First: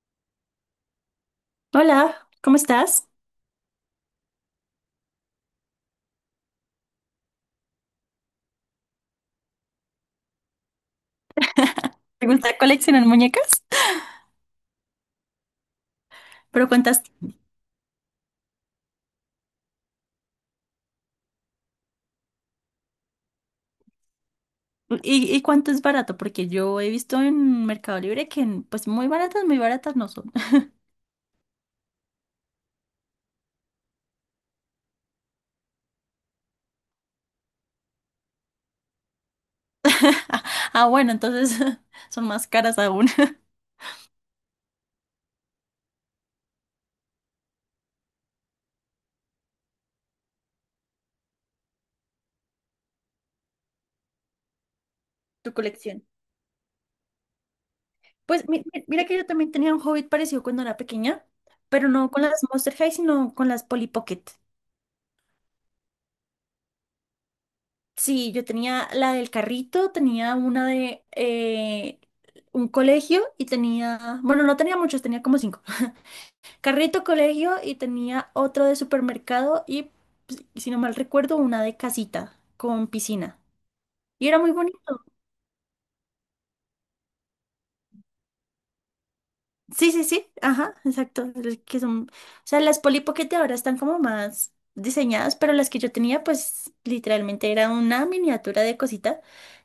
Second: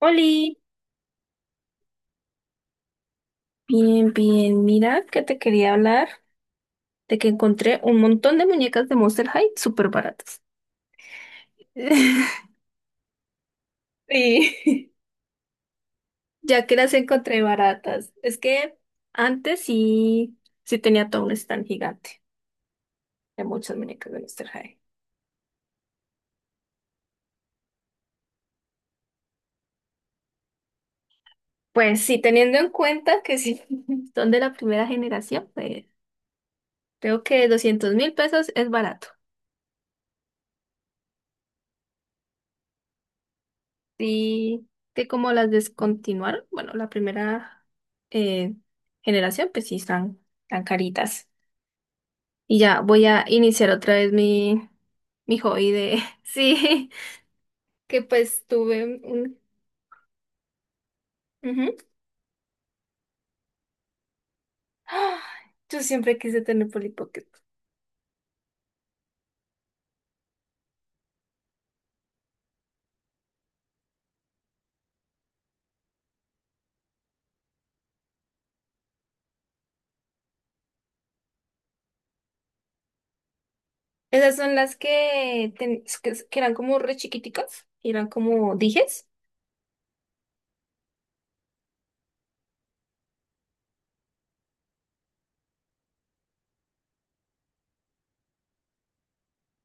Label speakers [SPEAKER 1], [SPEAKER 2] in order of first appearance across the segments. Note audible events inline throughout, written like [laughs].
[SPEAKER 1] Oli,
[SPEAKER 2] Hola, ¿cómo estás?
[SPEAKER 1] bien. Mira que te quería hablar de que encontré un montón de muñecas de Monster High súper baratas.
[SPEAKER 2] ¿Te
[SPEAKER 1] [laughs]
[SPEAKER 2] gusta coleccionar muñecas?
[SPEAKER 1] Sí, ya
[SPEAKER 2] ¿Pero
[SPEAKER 1] que las
[SPEAKER 2] cuántas
[SPEAKER 1] encontré baratas. Es que antes sí, sí tenía todo un stand gigante de muchas muñecas de Monster High.
[SPEAKER 2] y cuánto es barato? Porque yo he visto en Mercado Libre que pues muy baratas no son.
[SPEAKER 1] Pues sí, teniendo en cuenta que sí [laughs] son de la primera generación, pues creo que 200.000 pesos es barato.
[SPEAKER 2] [laughs] Ah, bueno, entonces [laughs] son más caras aún. [laughs]
[SPEAKER 1] Sí, que como las descontinuaron, bueno, la primera eh, generación, pues sí están tan caritas. Y ya voy a iniciar otra vez mi
[SPEAKER 2] Tu
[SPEAKER 1] hobby de,
[SPEAKER 2] colección.
[SPEAKER 1] [laughs] sí, que pues
[SPEAKER 2] Pues
[SPEAKER 1] tuve
[SPEAKER 2] mira que yo
[SPEAKER 1] un...
[SPEAKER 2] también tenía un hobby parecido cuando era pequeña,
[SPEAKER 1] ujú.
[SPEAKER 2] pero no con las Monster High, sino con las Polly Pocket.
[SPEAKER 1] ¡Ah! Yo siempre quise tener Polly Pocket.
[SPEAKER 2] Sí, yo tenía la del carrito, tenía una de un colegio y tenía, bueno, no tenía muchos, tenía como cinco. [laughs] Carrito, colegio y tenía otro de supermercado y, pues, si no mal recuerdo, una de casita con piscina. Y
[SPEAKER 1] Esas
[SPEAKER 2] era muy
[SPEAKER 1] son las
[SPEAKER 2] bonito.
[SPEAKER 1] que eran como re chiquiticas, y eran como dijes.
[SPEAKER 2] Sí, sí, sí, ajá, exacto. Es que son, o sea, las Polly Pocket de ahora están como más diseñadas, pero las que yo tenía, pues literalmente era una miniatura de cosita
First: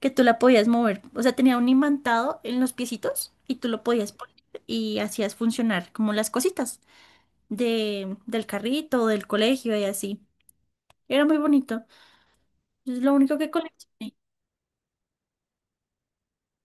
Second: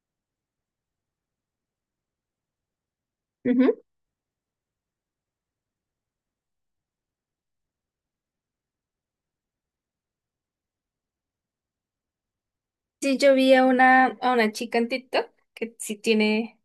[SPEAKER 2] que tú la podías mover. O sea, tenía un imantado en los piecitos y tú
[SPEAKER 1] Ujú.
[SPEAKER 2] lo podías poner y hacías funcionar como las cositas del carrito, del colegio y así. Era muy bonito. Es lo
[SPEAKER 1] Sí, yo
[SPEAKER 2] único que
[SPEAKER 1] vi a
[SPEAKER 2] coleccioné.
[SPEAKER 1] a una chica en TikTok que sí tiene...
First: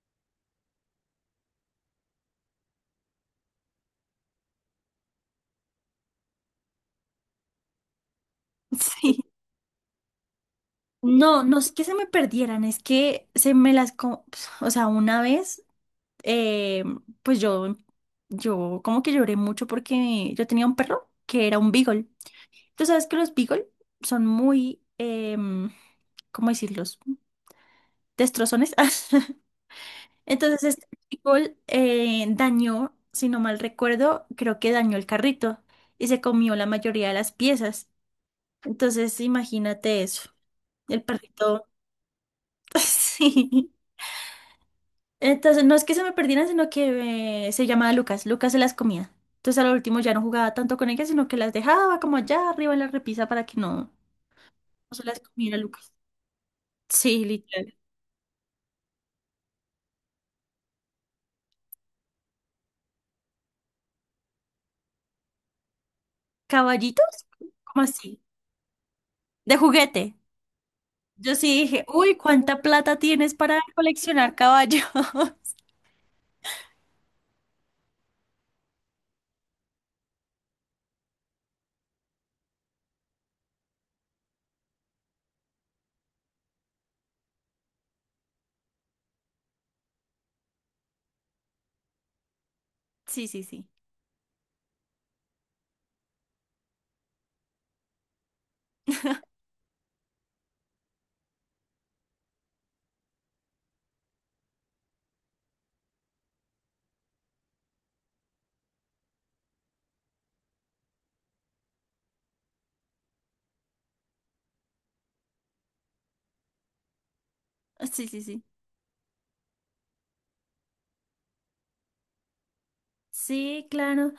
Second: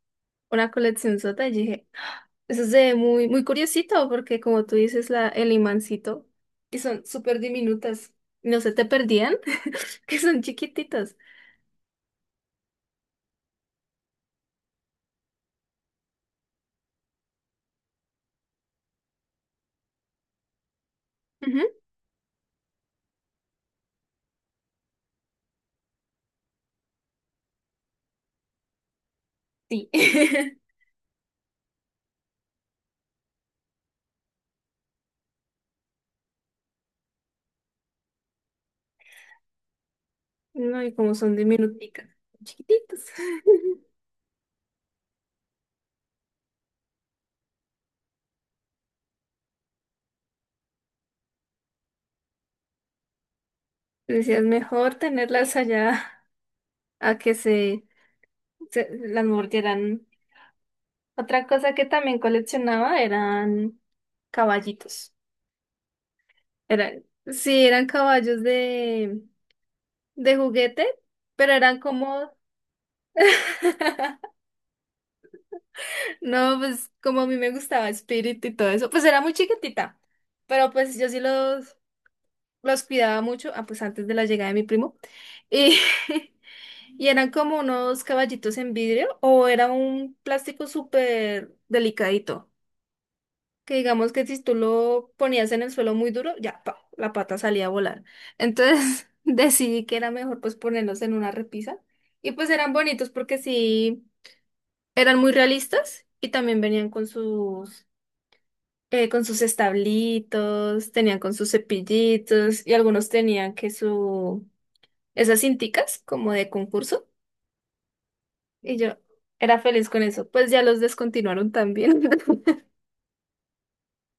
[SPEAKER 1] una colección sota y dije, "Ah, eso es de muy curiosito porque como tú dices, el imancito, y son súper diminutas, no se te
[SPEAKER 2] [laughs] Sí.
[SPEAKER 1] perdían, [laughs] que son chiquititas.
[SPEAKER 2] No, no es que se me perdieran, es que se me las. O sea, una vez, eh, pues yo como que lloré mucho porque yo tenía un perro que era un
[SPEAKER 1] Ujú.
[SPEAKER 2] beagle. Tú sabes que los beagle son muy, ¿cómo decirlos? Destrozones. [laughs]
[SPEAKER 1] Sí.
[SPEAKER 2] Entonces
[SPEAKER 1] [laughs]
[SPEAKER 2] este beagle dañó, si no mal recuerdo, creo que dañó el carrito y se comió la mayoría de las piezas. Entonces imagínate eso.
[SPEAKER 1] No, y
[SPEAKER 2] El
[SPEAKER 1] como son
[SPEAKER 2] perrito...
[SPEAKER 1] diminuticas,
[SPEAKER 2] [laughs]
[SPEAKER 1] chiquititas.
[SPEAKER 2] Sí.
[SPEAKER 1] [laughs]
[SPEAKER 2] Entonces, no es que se me perdieran, sino que se llamaba Lucas. Lucas se las comía. Entonces, a al último ya no jugaba tanto con ellas, sino que las dejaba como allá arriba en la repisa para que no
[SPEAKER 1] Decías, mejor
[SPEAKER 2] se las
[SPEAKER 1] tenerlas
[SPEAKER 2] comiera Lucas.
[SPEAKER 1] allá a
[SPEAKER 2] Sí,
[SPEAKER 1] que
[SPEAKER 2] literal.
[SPEAKER 1] se las mordieran. Otra cosa que también coleccionaba eran caballitos. Eran,
[SPEAKER 2] ¿Caballitos?
[SPEAKER 1] sí,
[SPEAKER 2] ¿Cómo
[SPEAKER 1] eran
[SPEAKER 2] así?
[SPEAKER 1] caballos de
[SPEAKER 2] De juguete.
[SPEAKER 1] de juguete,
[SPEAKER 2] Yo sí
[SPEAKER 1] pero eran
[SPEAKER 2] dije, uy,
[SPEAKER 1] como...
[SPEAKER 2] ¿cuánta plata tienes para coleccionar
[SPEAKER 1] [laughs]
[SPEAKER 2] caballos? [laughs]
[SPEAKER 1] No, pues como a mí me gustaba Spirit y todo eso, pues era muy chiquitita, pero pues yo sí los cuidaba mucho, ah, pues antes de la llegada de mi primo, y, [laughs] y eran como unos caballitos en vidrio o era un plástico súper delicadito.
[SPEAKER 2] Sí, sí, sí.
[SPEAKER 1] Que digamos que si tú lo ponías en el suelo muy duro, ya, pa, la pata salía a volar. Entonces [laughs] decidí que era mejor pues ponerlos en una repisa. Y pues eran bonitos porque sí, eran muy realistas y también venían con con sus establitos, tenían con sus cepillitos y algunos tenían que esas cinticas como de concurso.
[SPEAKER 2] Sí, sí, sí.
[SPEAKER 1] Y yo era feliz con eso. Pues ya los descontinuaron también. [laughs]
[SPEAKER 2] Sí, claro.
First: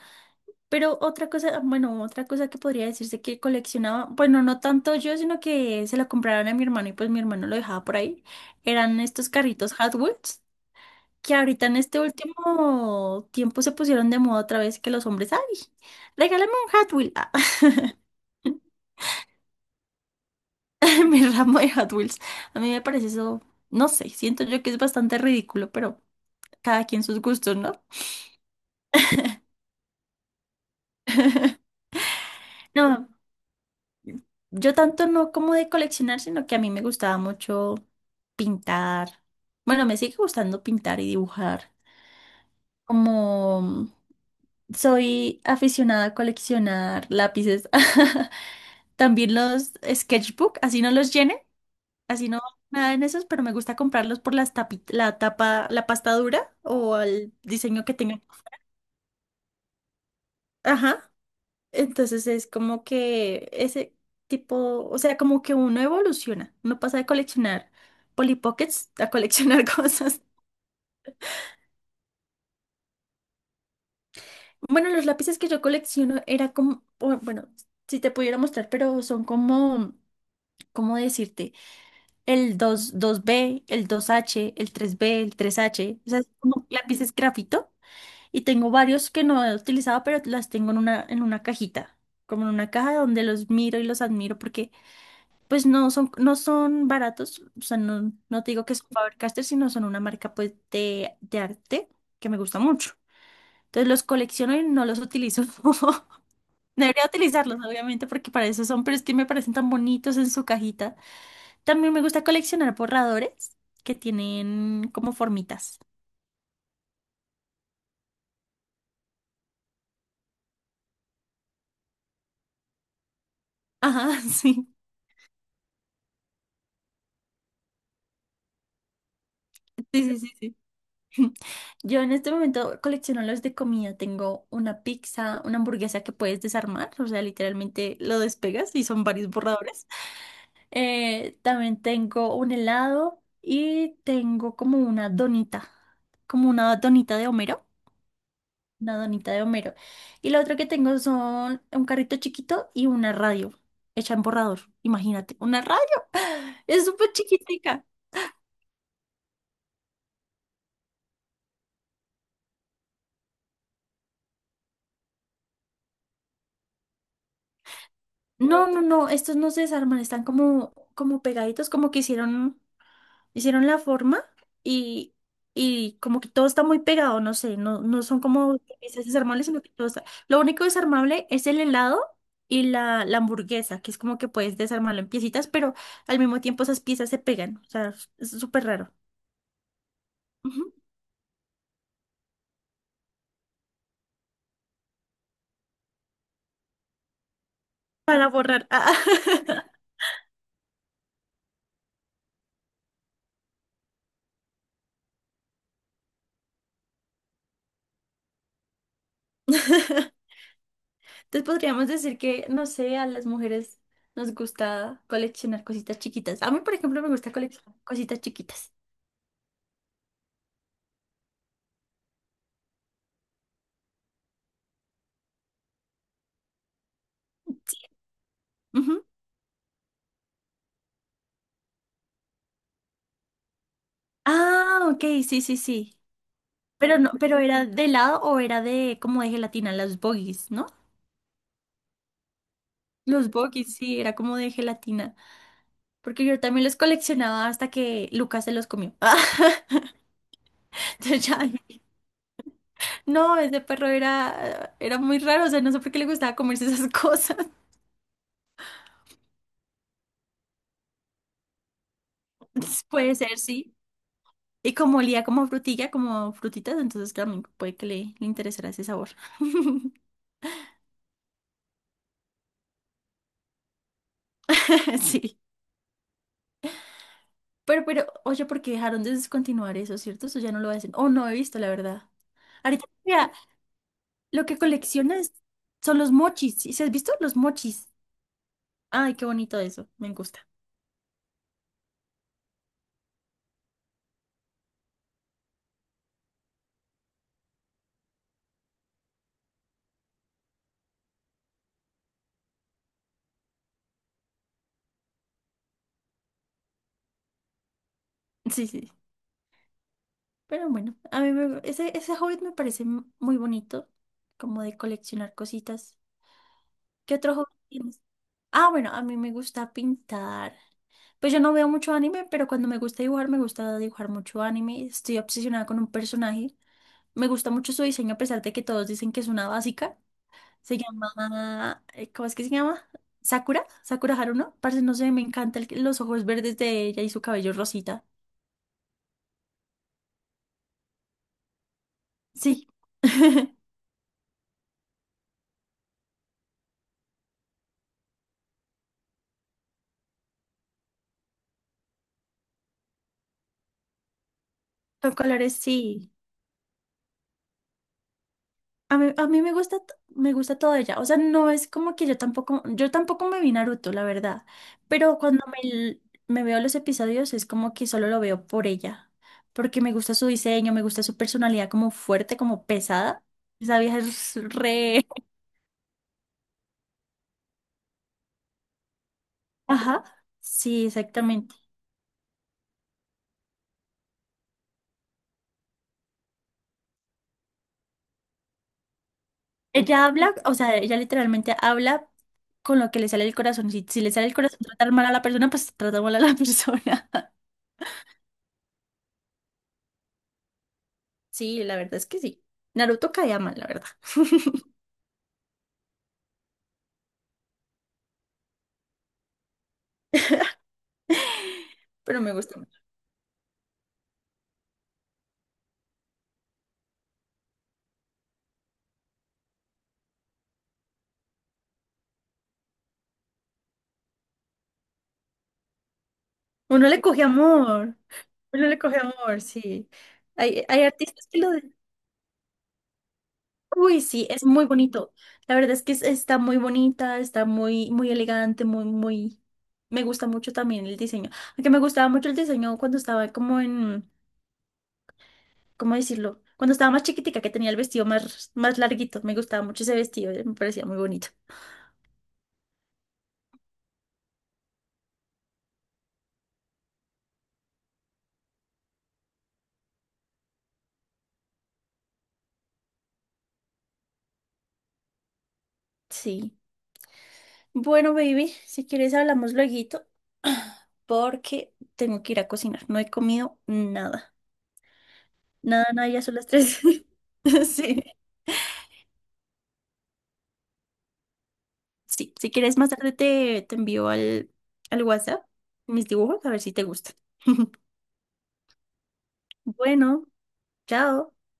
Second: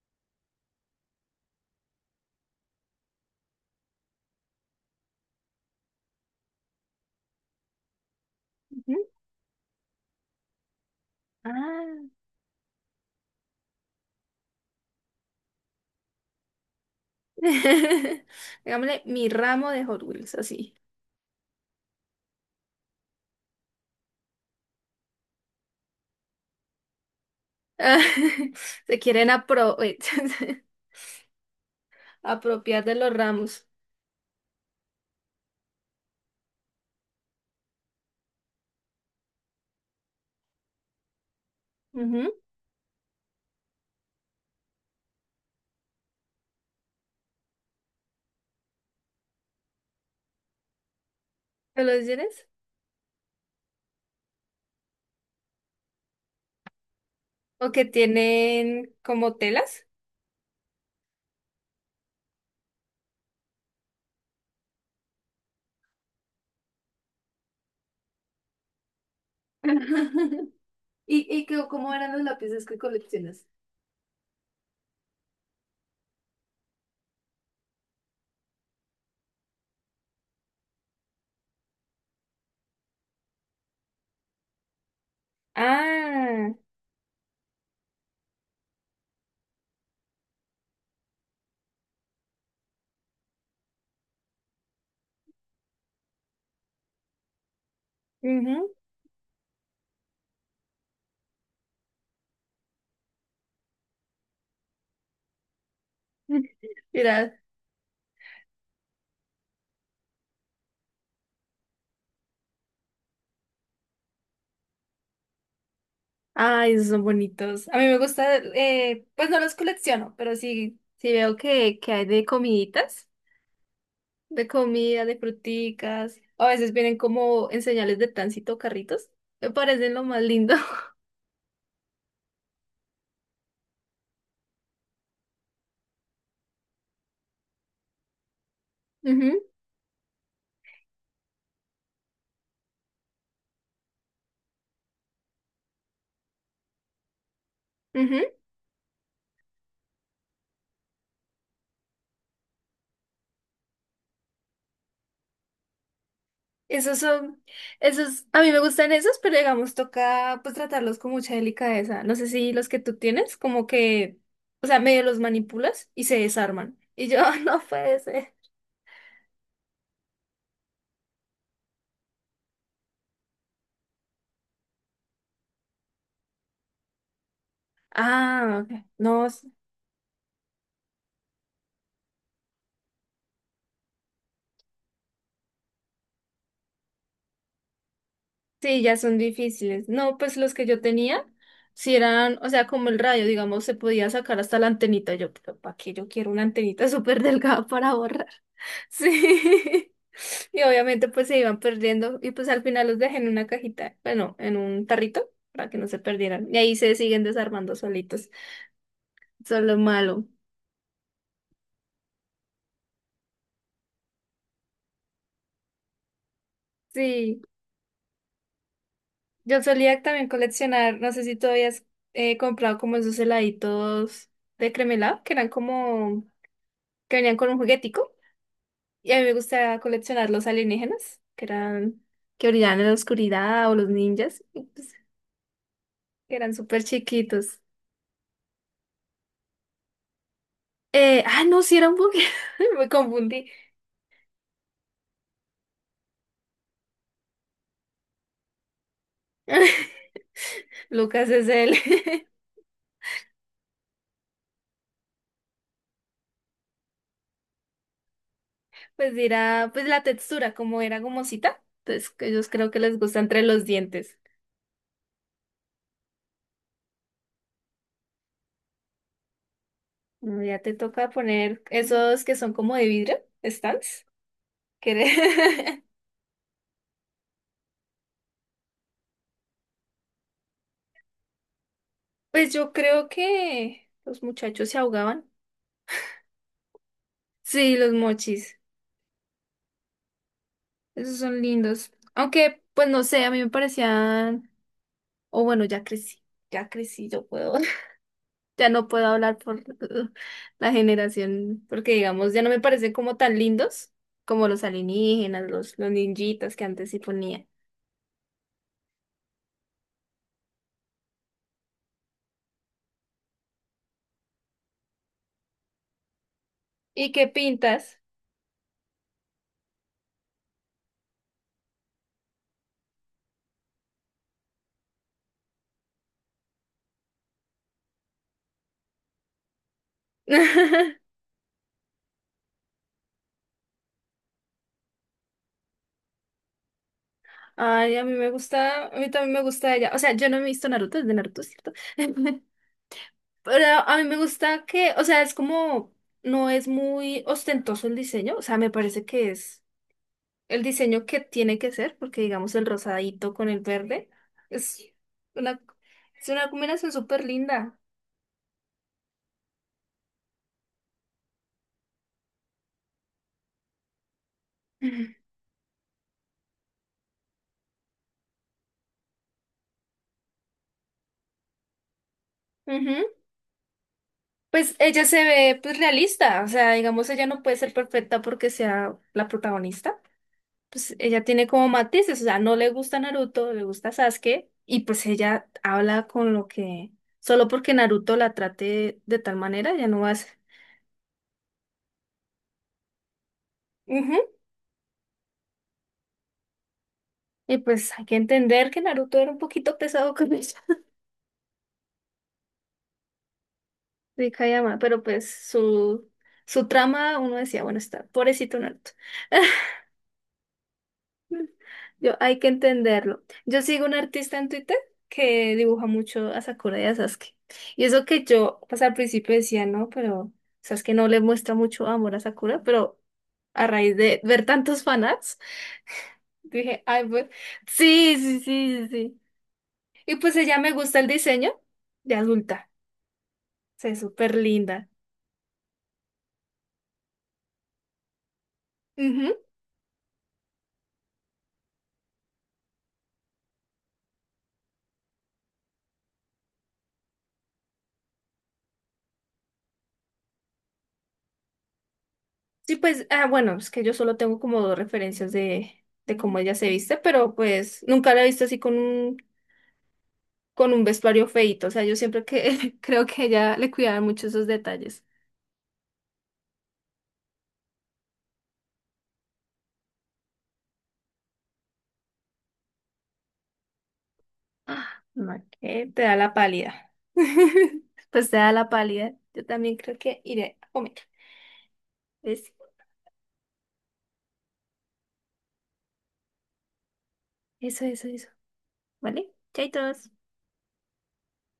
[SPEAKER 2] Pero otra cosa, bueno, otra cosa que podría decirse que coleccionaba, bueno, no tanto yo, sino que se la compraron a mi hermano y pues mi hermano lo dejaba por ahí, eran
[SPEAKER 1] Ujú.
[SPEAKER 2] estos carritos Hot Wheels, que ahorita en este
[SPEAKER 1] Ah,
[SPEAKER 2] último tiempo se pusieron de moda otra vez que los hombres, ay, regálame un Hot Wheel, ah,
[SPEAKER 1] [laughs]
[SPEAKER 2] [laughs]
[SPEAKER 1] digámosle, mi ramo de Hot Wheels, así.
[SPEAKER 2] mi ramo de Hot Wheels. A mí me parece eso, no sé, siento yo que es bastante ridículo, pero cada quien sus gustos, ¿no?
[SPEAKER 1] [laughs] Se quieren apro- [laughs] apropiar de
[SPEAKER 2] No,
[SPEAKER 1] los ramos.
[SPEAKER 2] yo tanto no como de coleccionar, sino que a mí me gustaba mucho pintar. Bueno, me sigue gustando pintar y dibujar.
[SPEAKER 1] Ujú.
[SPEAKER 2] Como soy aficionada a coleccionar lápices, [laughs] también los sketchbook, así no los llene,
[SPEAKER 1] ¿Me lo
[SPEAKER 2] así no
[SPEAKER 1] dices?
[SPEAKER 2] nada en esos, pero me gusta comprarlos por la tapa, la pasta dura o el
[SPEAKER 1] O que
[SPEAKER 2] diseño que tengan.
[SPEAKER 1] tienen como telas.
[SPEAKER 2] Ajá. Entonces es como que ese tipo, o sea, como que uno evoluciona, uno pasa de coleccionar Polly Pockets a coleccionar [laughs] cosas.
[SPEAKER 1] [laughs] ¿Y, y qué- cómo eran los lápices que coleccionas?
[SPEAKER 2] Bueno, los lápices que yo colecciono era como, bueno, si te pudiera mostrar, pero son como, ¿cómo decirte? El 2, 2B, el 2H, el 3B, el 3H, o sea, es
[SPEAKER 1] Ah,
[SPEAKER 2] como lápices grafito. Y tengo varios que no he utilizado, pero las tengo en una cajita, como en una caja donde los miro y los admiro porque pues no son baratos, o sea, no, no te digo
[SPEAKER 1] ujú.
[SPEAKER 2] que son Faber-Castell, sino son una marca pues de arte que me gusta mucho. Entonces los colecciono y no los utilizo. [laughs]
[SPEAKER 1] [laughs]
[SPEAKER 2] Debería
[SPEAKER 1] Mira,
[SPEAKER 2] utilizarlos, obviamente, porque para eso son, pero es que me parecen tan bonitos en su cajita. También me gusta coleccionar borradores que tienen como formitas.
[SPEAKER 1] ay, esos son bonitos. A mí me gusta, pues no los colecciono, pero sí, sí veo que hay de comiditas,
[SPEAKER 2] Ajá, [laughs]
[SPEAKER 1] de
[SPEAKER 2] sí.
[SPEAKER 1] comida, de fruticas. A veces vienen como en señales de tránsito carritos. Me parecen lo
[SPEAKER 2] Sí, sí,
[SPEAKER 1] más
[SPEAKER 2] sí,
[SPEAKER 1] lindo.
[SPEAKER 2] sí.
[SPEAKER 1] [laughs]
[SPEAKER 2] [laughs] Yo en este momento colecciono los de comida. Tengo una pizza, una hamburguesa que puedes desarmar, o sea, literalmente lo despegas y son varios
[SPEAKER 1] Ujú,
[SPEAKER 2] borradores. También tengo un helado y tengo como una donita de Homero,
[SPEAKER 1] ujú.
[SPEAKER 2] una donita de Homero. Y lo otro que tengo son un carrito chiquito y una radio hecha en borrador. Imagínate, una radio. [laughs] Es
[SPEAKER 1] Esos
[SPEAKER 2] súper
[SPEAKER 1] son,
[SPEAKER 2] chiquitica.
[SPEAKER 1] esos, a mí me gustan esos, pero digamos, toca pues tratarlos con mucha delicadeza. No sé si los que tú tienes, como que, o sea, medio los manipulas y se desarman. Y yo, [laughs] no puede ser.
[SPEAKER 2] No, no, no, estos no se desarman, están como pegaditos, como que hicieron la forma y, y como que todo está muy pegado, no sé, no son como
[SPEAKER 1] Ah, ok.
[SPEAKER 2] piezas
[SPEAKER 1] No.
[SPEAKER 2] desarmables, sino que todo está. Lo único desarmable es el helado y la hamburguesa, que es como que puedes desarmarlo en piecitas, pero al mismo tiempo esas piezas se pegan, o sea, es súper
[SPEAKER 1] Sí,
[SPEAKER 2] raro.
[SPEAKER 1] ya son difíciles. No, pues los que
[SPEAKER 2] Ujú.
[SPEAKER 1] yo tenía, si eran, o sea, como el radio, digamos, se podía sacar hasta la antenita. Yo, pero ¿para qué yo quiero una antenita [laughs] súper delgada para borrar?
[SPEAKER 2] Para
[SPEAKER 1] [laughs]
[SPEAKER 2] borrar. Ah. [laughs]
[SPEAKER 1] Sí. Y obviamente pues se iban perdiendo y pues al final los dejé en una cajita, bueno, en un tarrito para que no se perdieran. Y ahí se siguen desarmando solitos. Eso es lo
[SPEAKER 2] Entonces
[SPEAKER 1] malo.
[SPEAKER 2] podríamos decir que, no sé, a las mujeres nos gusta coleccionar cositas chiquitas. A mí, por ejemplo, me gusta
[SPEAKER 1] Sí,
[SPEAKER 2] coleccionar cositas chiquitas.
[SPEAKER 1] yo solía también coleccionar, no sé si todavía has comprado como esos heladitos de cremelado, que eran como, que venían con un
[SPEAKER 2] Sí.
[SPEAKER 1] juguetico.
[SPEAKER 2] Ujú.
[SPEAKER 1] Y a mí me gusta coleccionar los alienígenas, que eran, que brillaban en la oscuridad, o los ninjas, y,
[SPEAKER 2] Ah,
[SPEAKER 1] pues,
[SPEAKER 2] ok, sí, sí, sí.
[SPEAKER 1] que eran súper
[SPEAKER 2] Pero no, pero
[SPEAKER 1] chiquitos.
[SPEAKER 2] era de helado o era de como de gelatina, las bogies, ¿no?
[SPEAKER 1] No, sí eran Pokémon, [laughs] me
[SPEAKER 2] Los
[SPEAKER 1] confundí.
[SPEAKER 2] bogies, sí, era como de gelatina. Porque yo también los coleccionaba hasta que Lucas se los comió. [laughs]
[SPEAKER 1] [laughs]
[SPEAKER 2] Entonces
[SPEAKER 1] Lucas
[SPEAKER 2] ya,
[SPEAKER 1] es él.
[SPEAKER 2] dije,
[SPEAKER 1] [laughs]
[SPEAKER 2] no, ese perro era muy raro, o sea, no sé por qué le gustaba comerse esas cosas.
[SPEAKER 1] Pues dirá, pues la textura, como era gomosita, entonces que ellos creo que
[SPEAKER 2] [laughs]
[SPEAKER 1] les
[SPEAKER 2] Puede
[SPEAKER 1] gusta
[SPEAKER 2] ser,
[SPEAKER 1] entre los
[SPEAKER 2] sí.
[SPEAKER 1] dientes.
[SPEAKER 2] Y como olía como frutilla, como frutitas, entonces también puede que le interesara ese sabor. [laughs]
[SPEAKER 1] Bueno, ya te toca poner esos que son como de vidrio, stands. Que
[SPEAKER 2] Sí.
[SPEAKER 1] de-
[SPEAKER 2] Oye, porque dejaron de descontinuar eso, ¿cierto? Eso ya no lo hacen. Oh, no he visto, la verdad.
[SPEAKER 1] [laughs] pues yo
[SPEAKER 2] Ahorita,
[SPEAKER 1] creo que los
[SPEAKER 2] lo que
[SPEAKER 1] muchachos se ahogaban.
[SPEAKER 2] coleccionas son los mochis. ¿Sí has visto los
[SPEAKER 1] Sí,
[SPEAKER 2] mochis?
[SPEAKER 1] los mochis.
[SPEAKER 2] Ay, qué bonito eso. Me gusta.
[SPEAKER 1] Esos son lindos. Aunque, pues no sé, a mí me parecían, o bueno, ya crecí, yo puedo, [laughs] ya no puedo hablar por [laughs] la generación, porque digamos, ya no me parecen como tan lindos como los alienígenas, los ninjitas que antes sí ponía.
[SPEAKER 2] [laughs] Sí, sí. Pero bueno, a mí ese hobby me parece muy bonito, como de coleccionar cositas.
[SPEAKER 1] ¿Y
[SPEAKER 2] ¿Qué
[SPEAKER 1] qué
[SPEAKER 2] otro hobby
[SPEAKER 1] pintas?
[SPEAKER 2] tienes? Ah, bueno, a mí me gusta pintar. Pues yo no veo mucho anime, pero cuando me gusta dibujar mucho anime. Estoy obsesionada con un personaje. Me gusta mucho su diseño, a pesar de que todos dicen que es una básica. Se
[SPEAKER 1] [laughs]
[SPEAKER 2] llama, ¿cómo es que se llama? Sakura, Sakura Haruno. Parce, no sé, me encanta los ojos verdes de ella y su cabello
[SPEAKER 1] Ay, a
[SPEAKER 2] rosita.
[SPEAKER 1] mí me gusta, a mí también me gusta ella. O sea, yo no he visto Naruto, es de Naruto, ¿cierto? [laughs]
[SPEAKER 2] Sí. [laughs]
[SPEAKER 1] Pero a mí me gusta que, o sea, es como, no es muy ostentoso el diseño, o sea, me parece que es el diseño que tiene que ser, porque digamos el rosadito con el verde es
[SPEAKER 2] Con colores,
[SPEAKER 1] una,
[SPEAKER 2] sí.
[SPEAKER 1] es una combinación súper linda.
[SPEAKER 2] A mí me gusta, me gusta toda ella. O sea, no es como que yo tampoco me vi Naruto, la verdad.
[SPEAKER 1] Ujú.
[SPEAKER 2] Pero cuando me veo los episodios es como que solo lo veo por ella. Porque me gusta su diseño, me gusta su personalidad como fuerte, como
[SPEAKER 1] Ujú.
[SPEAKER 2] pesada. Esa vieja es
[SPEAKER 1] Pues ella
[SPEAKER 2] re...
[SPEAKER 1] se ve pues realista, o sea, digamos ella no puede ser perfecta porque sea la
[SPEAKER 2] [laughs]
[SPEAKER 1] protagonista.
[SPEAKER 2] Ajá. Sí,
[SPEAKER 1] Pues ella tiene
[SPEAKER 2] exactamente.
[SPEAKER 1] como matices, o sea, no le gusta Naruto, le gusta Sasuke y pues ella habla con lo que solo porque Naruto la trate de tal manera, ya no
[SPEAKER 2] Ella
[SPEAKER 1] va a
[SPEAKER 2] habla,
[SPEAKER 1] ser.
[SPEAKER 2] o sea, ella literalmente habla con lo que le sale del corazón. Si le
[SPEAKER 1] Ujú.
[SPEAKER 2] sale el corazón tratar mal a la persona, pues trata mal a la [laughs] persona.
[SPEAKER 1] Y pues hay que entender que Naruto era un poquito pesado con ella.
[SPEAKER 2] Sí, la verdad es que sí. Naruto caía mal, la verdad.
[SPEAKER 1] De Kayama,
[SPEAKER 2] [laughs]
[SPEAKER 1] pero pues su trama, uno decía, bueno, está pobrecito Naruto. [laughs] Yo,
[SPEAKER 2] Pero me
[SPEAKER 1] hay que
[SPEAKER 2] gusta mucho.
[SPEAKER 1] entenderlo. Yo sigo un artista en Twitter que dibuja mucho a Sakura y a Sasuke. Y eso que yo, pues al principio decía, no, pero Sasuke no le muestra mucho amor a Sakura, pero a raíz de ver tantos fanarts, [laughs] dije,
[SPEAKER 2] Uno le
[SPEAKER 1] ay,
[SPEAKER 2] coge
[SPEAKER 1] pues,
[SPEAKER 2] amor. Uno le coge
[SPEAKER 1] sí".
[SPEAKER 2] amor, sí.
[SPEAKER 1] Y pues ella
[SPEAKER 2] Hay,
[SPEAKER 1] me
[SPEAKER 2] hay
[SPEAKER 1] gusta el
[SPEAKER 2] artistas que lo...
[SPEAKER 1] diseño
[SPEAKER 2] de-
[SPEAKER 1] de adulta, se ve
[SPEAKER 2] Uy, sí,
[SPEAKER 1] súper
[SPEAKER 2] es muy
[SPEAKER 1] linda.
[SPEAKER 2] bonito. La verdad es que está muy bonita, está muy, muy elegante, muy, muy. Me gusta mucho también el diseño. Aunque me gustaba mucho el diseño cuando estaba como en, ¿cómo decirlo? Cuando estaba más chiquitica, que tenía el vestido más, más larguito, me gustaba mucho ese vestido, me parecía muy bonito.
[SPEAKER 1] Sí, pues, ah, bueno, es que yo solo tengo como dos referencias de cómo ella se viste, pero pues nunca la he visto así con un vestuario feíto. O sea, yo siempre que [laughs] creo que ella le cuidaba mucho esos detalles.
[SPEAKER 2] Sí. Bueno, baby, si quieres hablamos lueguito, [clears throat] porque tengo que ir a cocinar. No he comido nada.
[SPEAKER 1] Ah, no,
[SPEAKER 2] Nada,
[SPEAKER 1] que te
[SPEAKER 2] nada,
[SPEAKER 1] da
[SPEAKER 2] ya
[SPEAKER 1] la
[SPEAKER 2] son las 3.
[SPEAKER 1] pálida.
[SPEAKER 2] [laughs]
[SPEAKER 1] [laughs]
[SPEAKER 2] Sí.
[SPEAKER 1] Pues te da la pálida. Yo también creo que iré a comer.
[SPEAKER 2] Sí,
[SPEAKER 1] ¿Ves?
[SPEAKER 2] si quieres más tarde te envío al WhatsApp mis dibujos a ver si te gustan. [laughs]
[SPEAKER 1] Eso. ¿Vale? Chaitos.
[SPEAKER 2] Bueno, chao.